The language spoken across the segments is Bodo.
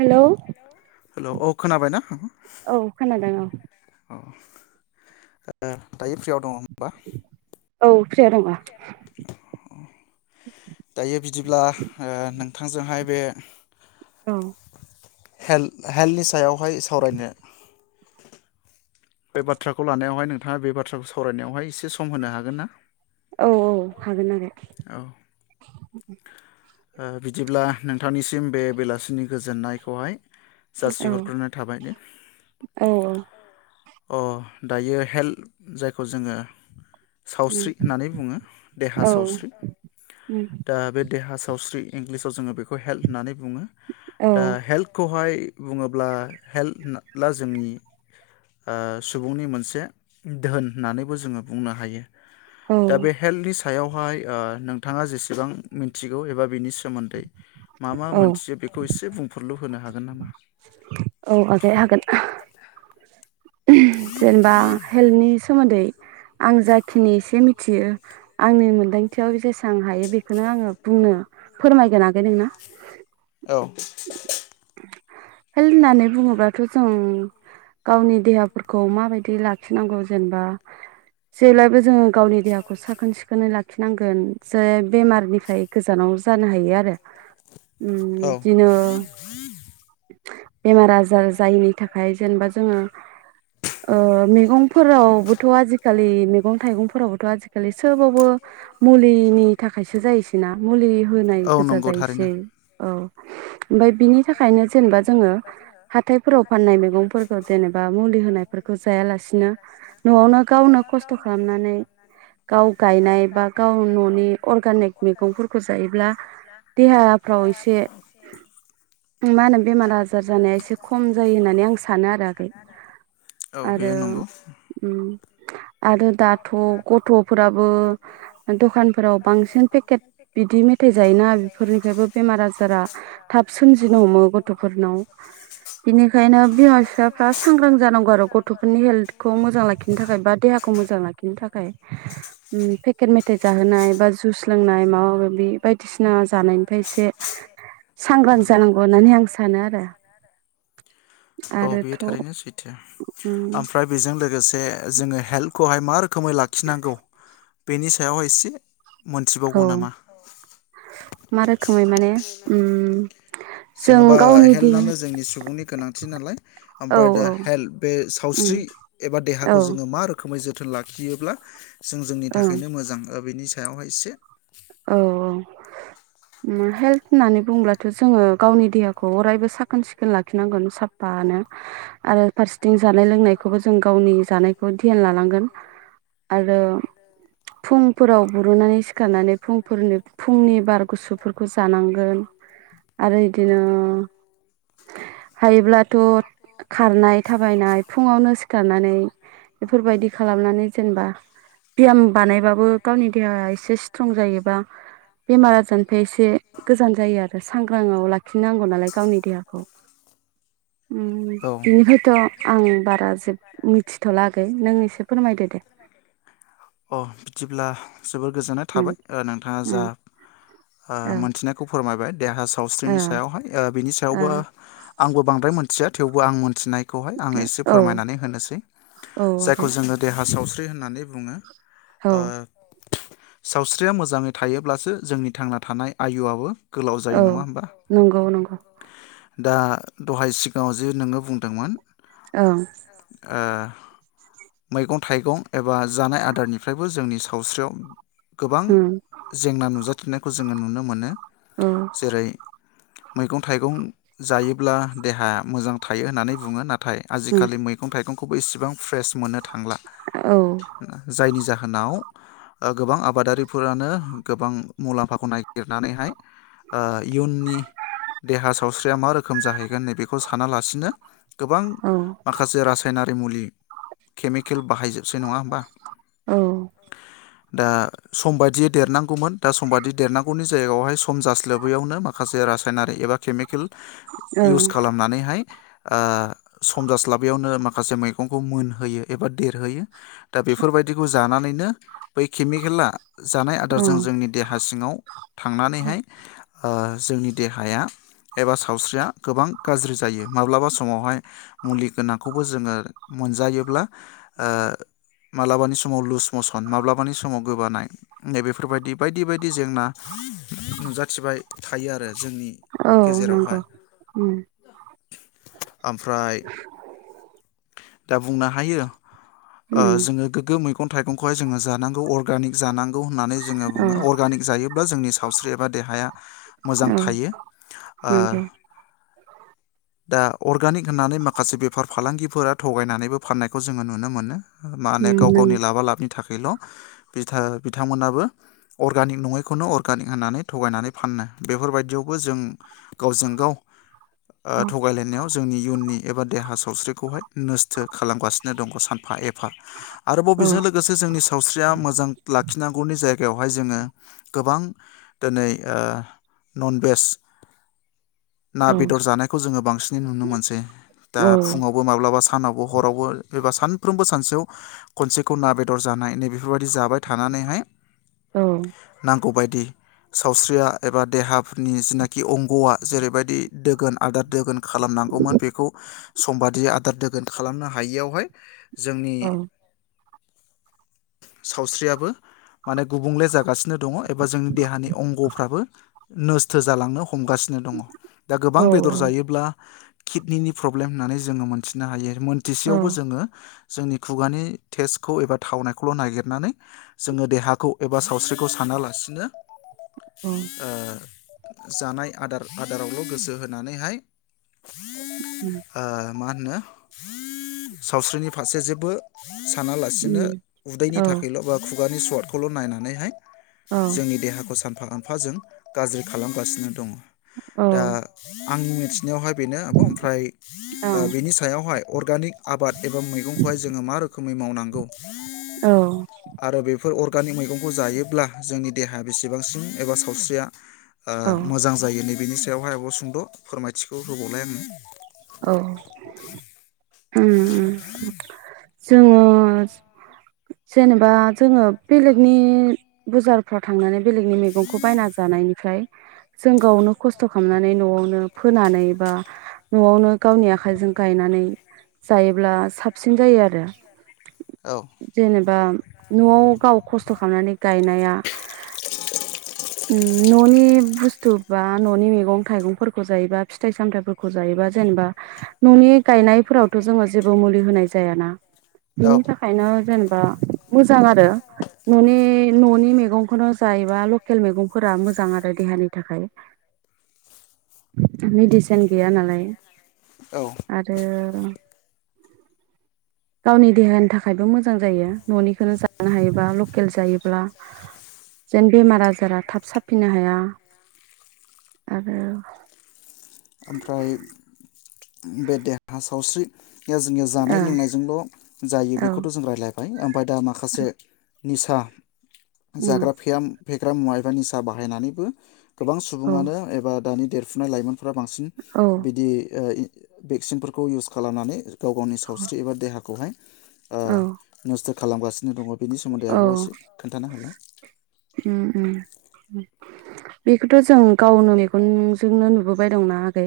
हेलौ? हेलौ औ खोनाबायना? औ खोनादों औ। औ। दायो फ्रियाव दङ होनबा? [unintelligible] नंङा अ [inaudible] दायो बिदिब्ला ओ नोंथांजोंहाय बे औ हेल-हेल्थनि सायाव हाय सावरायनो बे बाथ्राखौ लानायावहाय नों थाङा बे बाथ्राखौ सावरायनायावहाय एसे सम होनो हागोन ना? औ औ हागोन हागोन। औ [inaudible] ओ बिदिब्ला नोंथांनिसिम बे बेलासिनि गोजोननायखौहाय जासि औ हरग्रोनानै थाबाय दे। औ अ दायो हेल्थ जायखौ जोंङो सावस्रि होननानै बुंङो देहा औ सावस्रि दा बे देहा सावस्रि इंगलिसाव जोंङो बेखौ खौ हेल्थ होननानै बुंङो औ दा हेल्थखौहाय बुङोब्ला हेल्थला जोंनि सुबुंनि ओ मोनसे दोहोन होननानैबो जोंङो बुंनो हायो। औ दा बे हेल्तनि सा सायावहाय ओ नोंथांङा जेसेबां मिथि गौ एबा बिनि सोमोन्दै मा मा मोनथियो बेखौ एसे बुंफोरलु होनो हागोन नामा? औ आगै हागोन जेनेबा हेल्थनि सोमोन्दै आं जाखिनि एसे मिथियो आंनि मोनदांथियाव जेसां हायो बेखौनो आङो बुंनो फोरमायगोन आगै नोंनो। औ हेल्थ होननानै बुङोबाथ' जों गावनि देहाफोरखौ माबायदि लाखिनांगौ जेनेबा जेब्लायबो जोंङो गावनि देहाखौ साखोन सिखोनै लाखिनांगोन जे बेमारनिफ्राय गोजानाव जानो हायो आरो उम्म औ दिनो बेमार आजार जायिनि थाखाय जेनेबा जोंङो ओ मैगंफोरावबोथ आजिखालि मैगं थाइगंफोरावबोथ आजिखालि सोबावबो मुलिनि थाखायसो जायोसै ना मुलि होनाय औ गोजा नंगौ थारैनो जायोसै औ। ओमफ्राय बिनि थाखायनो जेनेबा जोंङो हाथायफोराव फाननाय मैगंफोरखौ जेनेबा मुलि होनायफोरखौ जायालासिनो न'आवनो गावनो खस्थ खालामनानै गाव गायनाय बा गाव न'नि अरगानिक मैगंफोरखौ जायोब्ला देहाफ्राव एसे मा होनो बेमार आजार जानाया एसे खम जायो होननानै आं सानो आरो आगै औ आरो बेयो नंगौ उम्म आरो दाथ गथ'फोराबो दखानफोराव बांसिन पेकेट बिदि मेथाइ जायोना बेफोरनिफ्रायबो बेमार आजारा थाब सोमजिनो हमो गथ'फोरनाव बिनिखायनो बिमा बिफाफ्रा सांग्रां जानांगौ आरो गथ'फोरनि हेल्थखौ मोजां लाखिनो थाखाय बा देहाखौ मोजां लाखि बिनि थाखाय पेकेट मेथाइ जाहोनाय बा जुस लोंनाय माबा माबि बायदिसिना जानायनिफ्राय एसे सांग्रां जानांगौ होननानै आ सानो आरो औ बेयो आरोथ' थारैनो सैथो उम ओमफ्राय बेजों लोगोसे जोङो हेल्प खौहाय मा रोखोमै लाखिनांगौ बेनि सायावहाय एसे मोनथिबावगौ औ नामा? मा रोखोमै माने जों जेनबा गावनि देहा हेल्थआनो जोंनि सुबुंनि गोनांथि नालाय औ ओमफ्राय दा हेल्थ बे उम सावस्रि एबा औ देहाखौ जोङो मा रोखोम। रोखोमै जोथोन लाखियोब्ला। जों जोंनि ओं थाखायनो मोजां बेनि सायावहाय एसे। औ औ हेल्थ होननानै बुंब्लाथ जोङो गावनि देहाखौ अरायबो साखोन सिखोन लाखिनांगोन साफानो आरो फारसेथिं जानाय लोंनायखौबो जों गावनि जानायखौ ध्यान लानांगोन आरो फुंफोराव बुरुनानै सिखारनानै फुंफोरनि फुंनि बार गुसुफोरखौ जानांगोन आरो बिदिनो हायोब्लाथ खारनाय थाबायनाय फुङावनो सिखारनानै बेफोरबायदि खालामनानै जेनेबा बियाम बानायबाबो गावनि देहाया एसे स्ट्र जायोबा बेमार आजारनिफ्राय एसे गोजान जायो आरो सांग्रांआव लाखिनांगौ नालाय गावनि देहाखौ ओम औ बिनिफ्रायथ आं बारा जे मिथिथलागै नों एसे फोरमायदो दे। अ बिदिब्ला जोबोर गोजोननाय उम थाबाय नोंथाङा जा उम ओ औ मोनथिनायखौ फोरमायबाय। देहा सावस्रिनि सायावहाय बिनि सायावबो आंबो बांद्राय मोन। मिथिया थेवबो आं मिन्थिनाय। खौहाय एसे ओ फोरमायनानै होनोसै औ आगै जायखौ जो देहा सावस्रि थ्रि होननानै बुङो औ ओ। सावस्रिया मोजाङै थायोब्लासो जोंनि थांना थानाय आयुआबो गोलाव जायो औ नङा होमबा नंगौ नंगौ‌ दा दहाय सिगाङाव जे नोङो बुंदोंमोन। औ। मैगं थाइगं एबा। बा जानाय आदारनिफ्रायबो जोंनि स सावस्रियाव। गोबां उम जेंना नुजाथिनायखौ जोङो नुनो मोनो औ जेरै मैगं-थाइगं जायोब्ला देहाया मोजां थायो होननानै बुङो ना थाइ उम आजिखालि मैगं-थाइगंखौ अबेसिबां फ्रेस। मोन्नो थांला औ जायनि जाहो नाव ओ गोबां आबादारिफोरानो गोबां मुलाम्फाखौ नागिरनानैहाय ओ इयुननि देहा सावस्रिया मा रोखोम जाहैगोन नैबेखौ सान सानालासिनो गोबां औ माखासे रासायनारि मुलि केमिकेल बाहायजोबसै नङा होमबा औ दा सम बायदियै देरनांगौमोन दा समबादि देरनांगौनि जायगायावहाय सम जास्लोबैयावनो माखासे रासायनारि एबा केमिकेल इउस ओं खालामनानैहाय ओ सम जास्लाबैयावनो माखासे मैगंखौ मोनहोयो एबा देरहोयो दा बेफोरबायदिखौ जानानैनो बै केमिकेला जानाय औ आदारजों जोंनि देहा सिङाव थांनानैहाय ओ जोंनि देहाया एबा सावस्रिया गोबां गाज्रि जायो। माब्लाबा समावहाय मुलि गोनांखौबो जोङो मोनजायोब्ला ओ मालाबानि समाव लुज मसन माब्लाबानि समाव गोबानाय नै बेफोरबायदि बायदि बायदि जेंना नुजाथिबाय थायो आरो जोंनि औ नोंगौ। गेजेरावहाय फ्राय दा बुंनो हायो ओ उम जोङो गोग्गो मै गं थाइगखौहाय जोङो जानांगौ अरगानिक जानां गौ होन्नानै जोङो औ बुङो। अर्गानिक जायो बा जोंनि सावस्रि एबा देहाया मोजां औ थायो। ओ नंगौ दा अर्गानिक होन्नानै माखासे बेफार फालांगि फोरा थगायनानैबो फान्नायखौ जोङो नुनो मोनो। हा माने उम गाव नों गावनि लाबा लाबनि थाखाय बेल बिथा-बिथांमोनाबो अर्गानिक नङैखौनो अर्गानिक होन्नानै थगायनानै फानोनो बेफोरबायदियावबो जों गावजों गाव ओ औ थगायलायनायाव जोंनि इयुननि एबा देहा सो नोस्थो खालामगासिनो दङ सानफा ए फा। आरोबाव औ बेजों लोगोसे जोंनि सावस्रिया मोजां ला खिनांगौनि जायगायावहाय जोङो गोबां दिनै ओ ननभेज ना औ बेदर जानायखौ जोङो बांसिनै नुनो मोनसै। दा फुङावबो माब्लाबा सा सानावबो हरावबो एबा सान साफ्रोमबो सानसेयाव खनसेखौ ना बेदर जानाय नैबे बेबायदि जाबाय थानानैहाय औ नांगौ गौ बायदि सावस्रिया एबा देहाफोरनि जिनाखि अंग'आ जेरैबायदि दोगोन आदार दोगोन खालामनांगौमोन बेखौ समबादि आदार दोगोन गोन खालामनो हायियावहाय जोंनि औ सावस्रियाबो माने गुबुंले जागासिनो दङ एबा जोंनि देहानि अंगफ्राबो नस्थ' जालांनो ह हमगासिनो दङ दा गोबां औ बेदर जायोब्ला किडनिनि प्रबेम होननानै जोङो मोनथिदों। थिनो हायो। औ मोनथिसेयावबो जोङो। जोंनि खुगानि टेस्टखौ एबा थावनायखौल नागिरनानै जोङो देहाखौ एबा सावस्रिखौ सानालासिनो उम औ। जानाय आदार आदारावल गोसो होनानैहाय उम [inaudible] ओ मा होनो सावस्रिनि फारसे जेबो सानालासिनो औ उदैनि थाखायल' बा मुगानि सवटखौल' नायनानैहाय। औ जोंनि देहाखौ सान। खांफा गांफाजों गाज्रि खालामगासिनो दङ। औ दा। आंनि मोन यावहाय बेनो आब ओमफ्राय बेनि सायावहाय अर्गानि आदबा मैगंखौहाय जोङो मा रोखोमै मावनांगौ। औ। आरो बेफोर अर्गानिक मैगंखौ जायोब्ला जोंनि देहाया बेसेबांसिन एबा सावस्रिया ओ मोजां जायोनि बिनि सायावहाय आब सुंद फोरमायथिखौ होबावलाय आङो। औ। [inaudible] जोङो जेनेबा। जोङो बेलेगनि बजारफ्राव थांनानै बेलेगनि मैगंखौ बायना जानायनिफ्राय जों गावनो खस्थ' खालामनानै न'आवनो फोनानै बा गावनि आखाइजों गायनानै जायोब्ला साबसिन जायो आरो। औ जेनेबा न'आव गाव खस्थ' खामनानै गायनाया उम न'नि बुस्थुब बा ननि मैगं थाइगंफोरखौ जायोबा फिथाइ सामथायाइफोरखौ जा जेनेबा ननि गायनायफोरावथ जोङो जेबो मुलि होनाय जायाना औ बिनि थाखायनो जेनेबा मोजां आरो ननि ननि मैगं नखराव‌जायोब्ला लखेल मेगंफोरा मोजां आरो देहानि थाखाय मिदिसेननि गैया नालाय औ आरो उम गावनि देहानि थाखायबो मोजां जायो ननिखौनो जानो हायोबा लकेल जायोब्ला जेन बेमार आजारा थाब साफिननो हाया आरो ओमफ्राय बे देहा सावस्रि द जोंनिया जानाय ओ लोंनायजोंल जायो औ बेखौथ जों रायज्लाय [unintelligible] ओफायदा माखासे निसा उम जाग्रा फैयाम फेग्रा मुवा एबा निसा बाहायनानैबो गोबां औ सुबुङानो एबा दानि देरफुनाय लाइमोन फ्रा बांसिन औ बिदि ओ भेक्सिनफोरखौ इउस खालामनानै गाव गावनि सावस्रि एबा देहाखौहाय औ ओ [unintelligible] खालामगासिनो दङ बेनि सोमोन्दै औ आब'आ ओम एसे खोन्थाना होलाय ओम बे थ जों गावनो मेगनजोंनो नुबोबाय दंना ग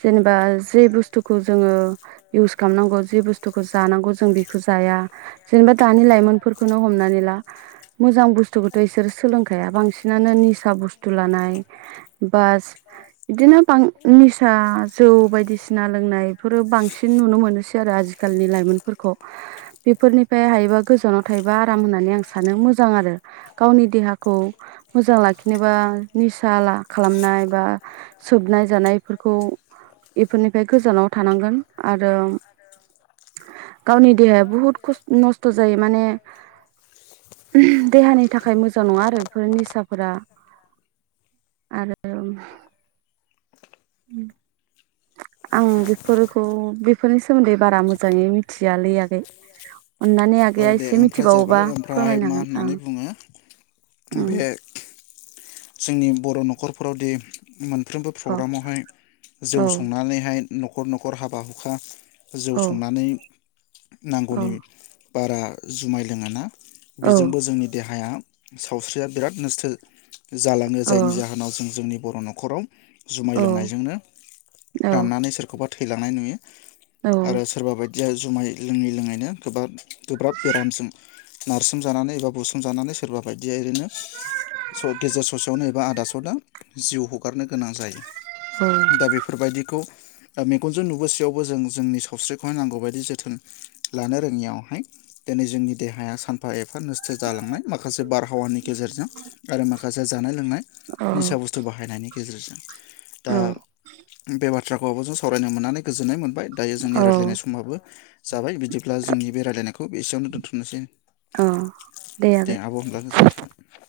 [unintelligible] जेनेबा जे बुस्थुखौ जोङो इउस खालामनांगौ जे बुस्थु बुस्थुखौ जानांगौ जों बेखौ जाया जेनोबा दानिलायमोन फोरखोनो हमनानै ला मोजां बुस्थुखौथ बिसोर सोलोंखाया बांसिनानो निसा बुस्थु लानाय बास बिदिनो बां निसा जौ बायदिसिना लोंनाय बेफोरो बांसिन नुनो मोनोसै आरो आजिखालिनि लाइमोनफोरखौ बेफोरनिफ्राय हायोबा गोजानाव थायोबा आराम होननानै आं सानो मोजां आरो गावनि देहाखौ मोजां लाखिनोबा निसा ला खालामनाय बा सोबनाय जानायफोरखौ एफोरनिफ्राय गोजानाव थानांगोन आरो गावनि देहाया बुहुद‌ खस-नस्थ जायो माने उम देहानि थाखाय मोजां नङा आरो बेफोर निसाफोरा आरो उम आं बेफोरखौ [unintelligible] फोरनि सोमोन्दै बारा मोजाङै मिथियालै आगै अन्नानै औ आगैया दे एसे ओमफ्राय जाबाय मिथिबावोबा ओमफ्राय फोरमायनो मा हागोन। होननानै ओ बुङो उम बे जोंनि बर नखरफोरावदि मोन फ्रोमबो अ प्रग्रामावहाय जौ औ संनानैहाय नखर नखर हाबा हुखा जौ औ संनानै औ नांगौनि बारा जुमाय लोङा ना औ बेजोंबो जोंनि देहाया सावस्रिया बिराद नस्थो जालाङो अ जायनि औ जाहोनाव जों जोंनि बर नखराव जुमाय लोंनायजोंनो औ राननानै सोरखौबा थैलांनाय नुयो। आरो सोरबा बायदि दिया जुमाय लोङै लोङैनो गोबा-गोब्राब बेरामजों नारसोमजानानै एबा बुसोमजानानै सोरबा बायदिया ओरैनो स गेजेर ससेयावनो एबा आदा सदा जिउ हगारनो गोनां जायो। दा बेफोरबायदिखौ दा मेगनजों नुबोसेयावबो जों जोंनि सावस्रिखौहाय नांगौ बायदि जोथोन लानो रोङियावहाय दिनै जोंनि देहाया सानफा एफा नस्थ जालांनाय माखासे बार हावानि गेजेरजों आरो माखा जानाय लोंनाय निसा औ बुस्थु बाहायनायनि गेजेरजों दा औ बे बा थ्राखौ आबजों जों सावरायनो मोननानै गोजोननाय मोन बाय दायो जोंनि रायज्लायनाय औ समाबो जाबाय बिदिब्ला जोंनि बे रायलायनायखौ एसेयावनो दोन्थनोसै औ औ दे आब होनब्ला गोजोननाय थाबाय।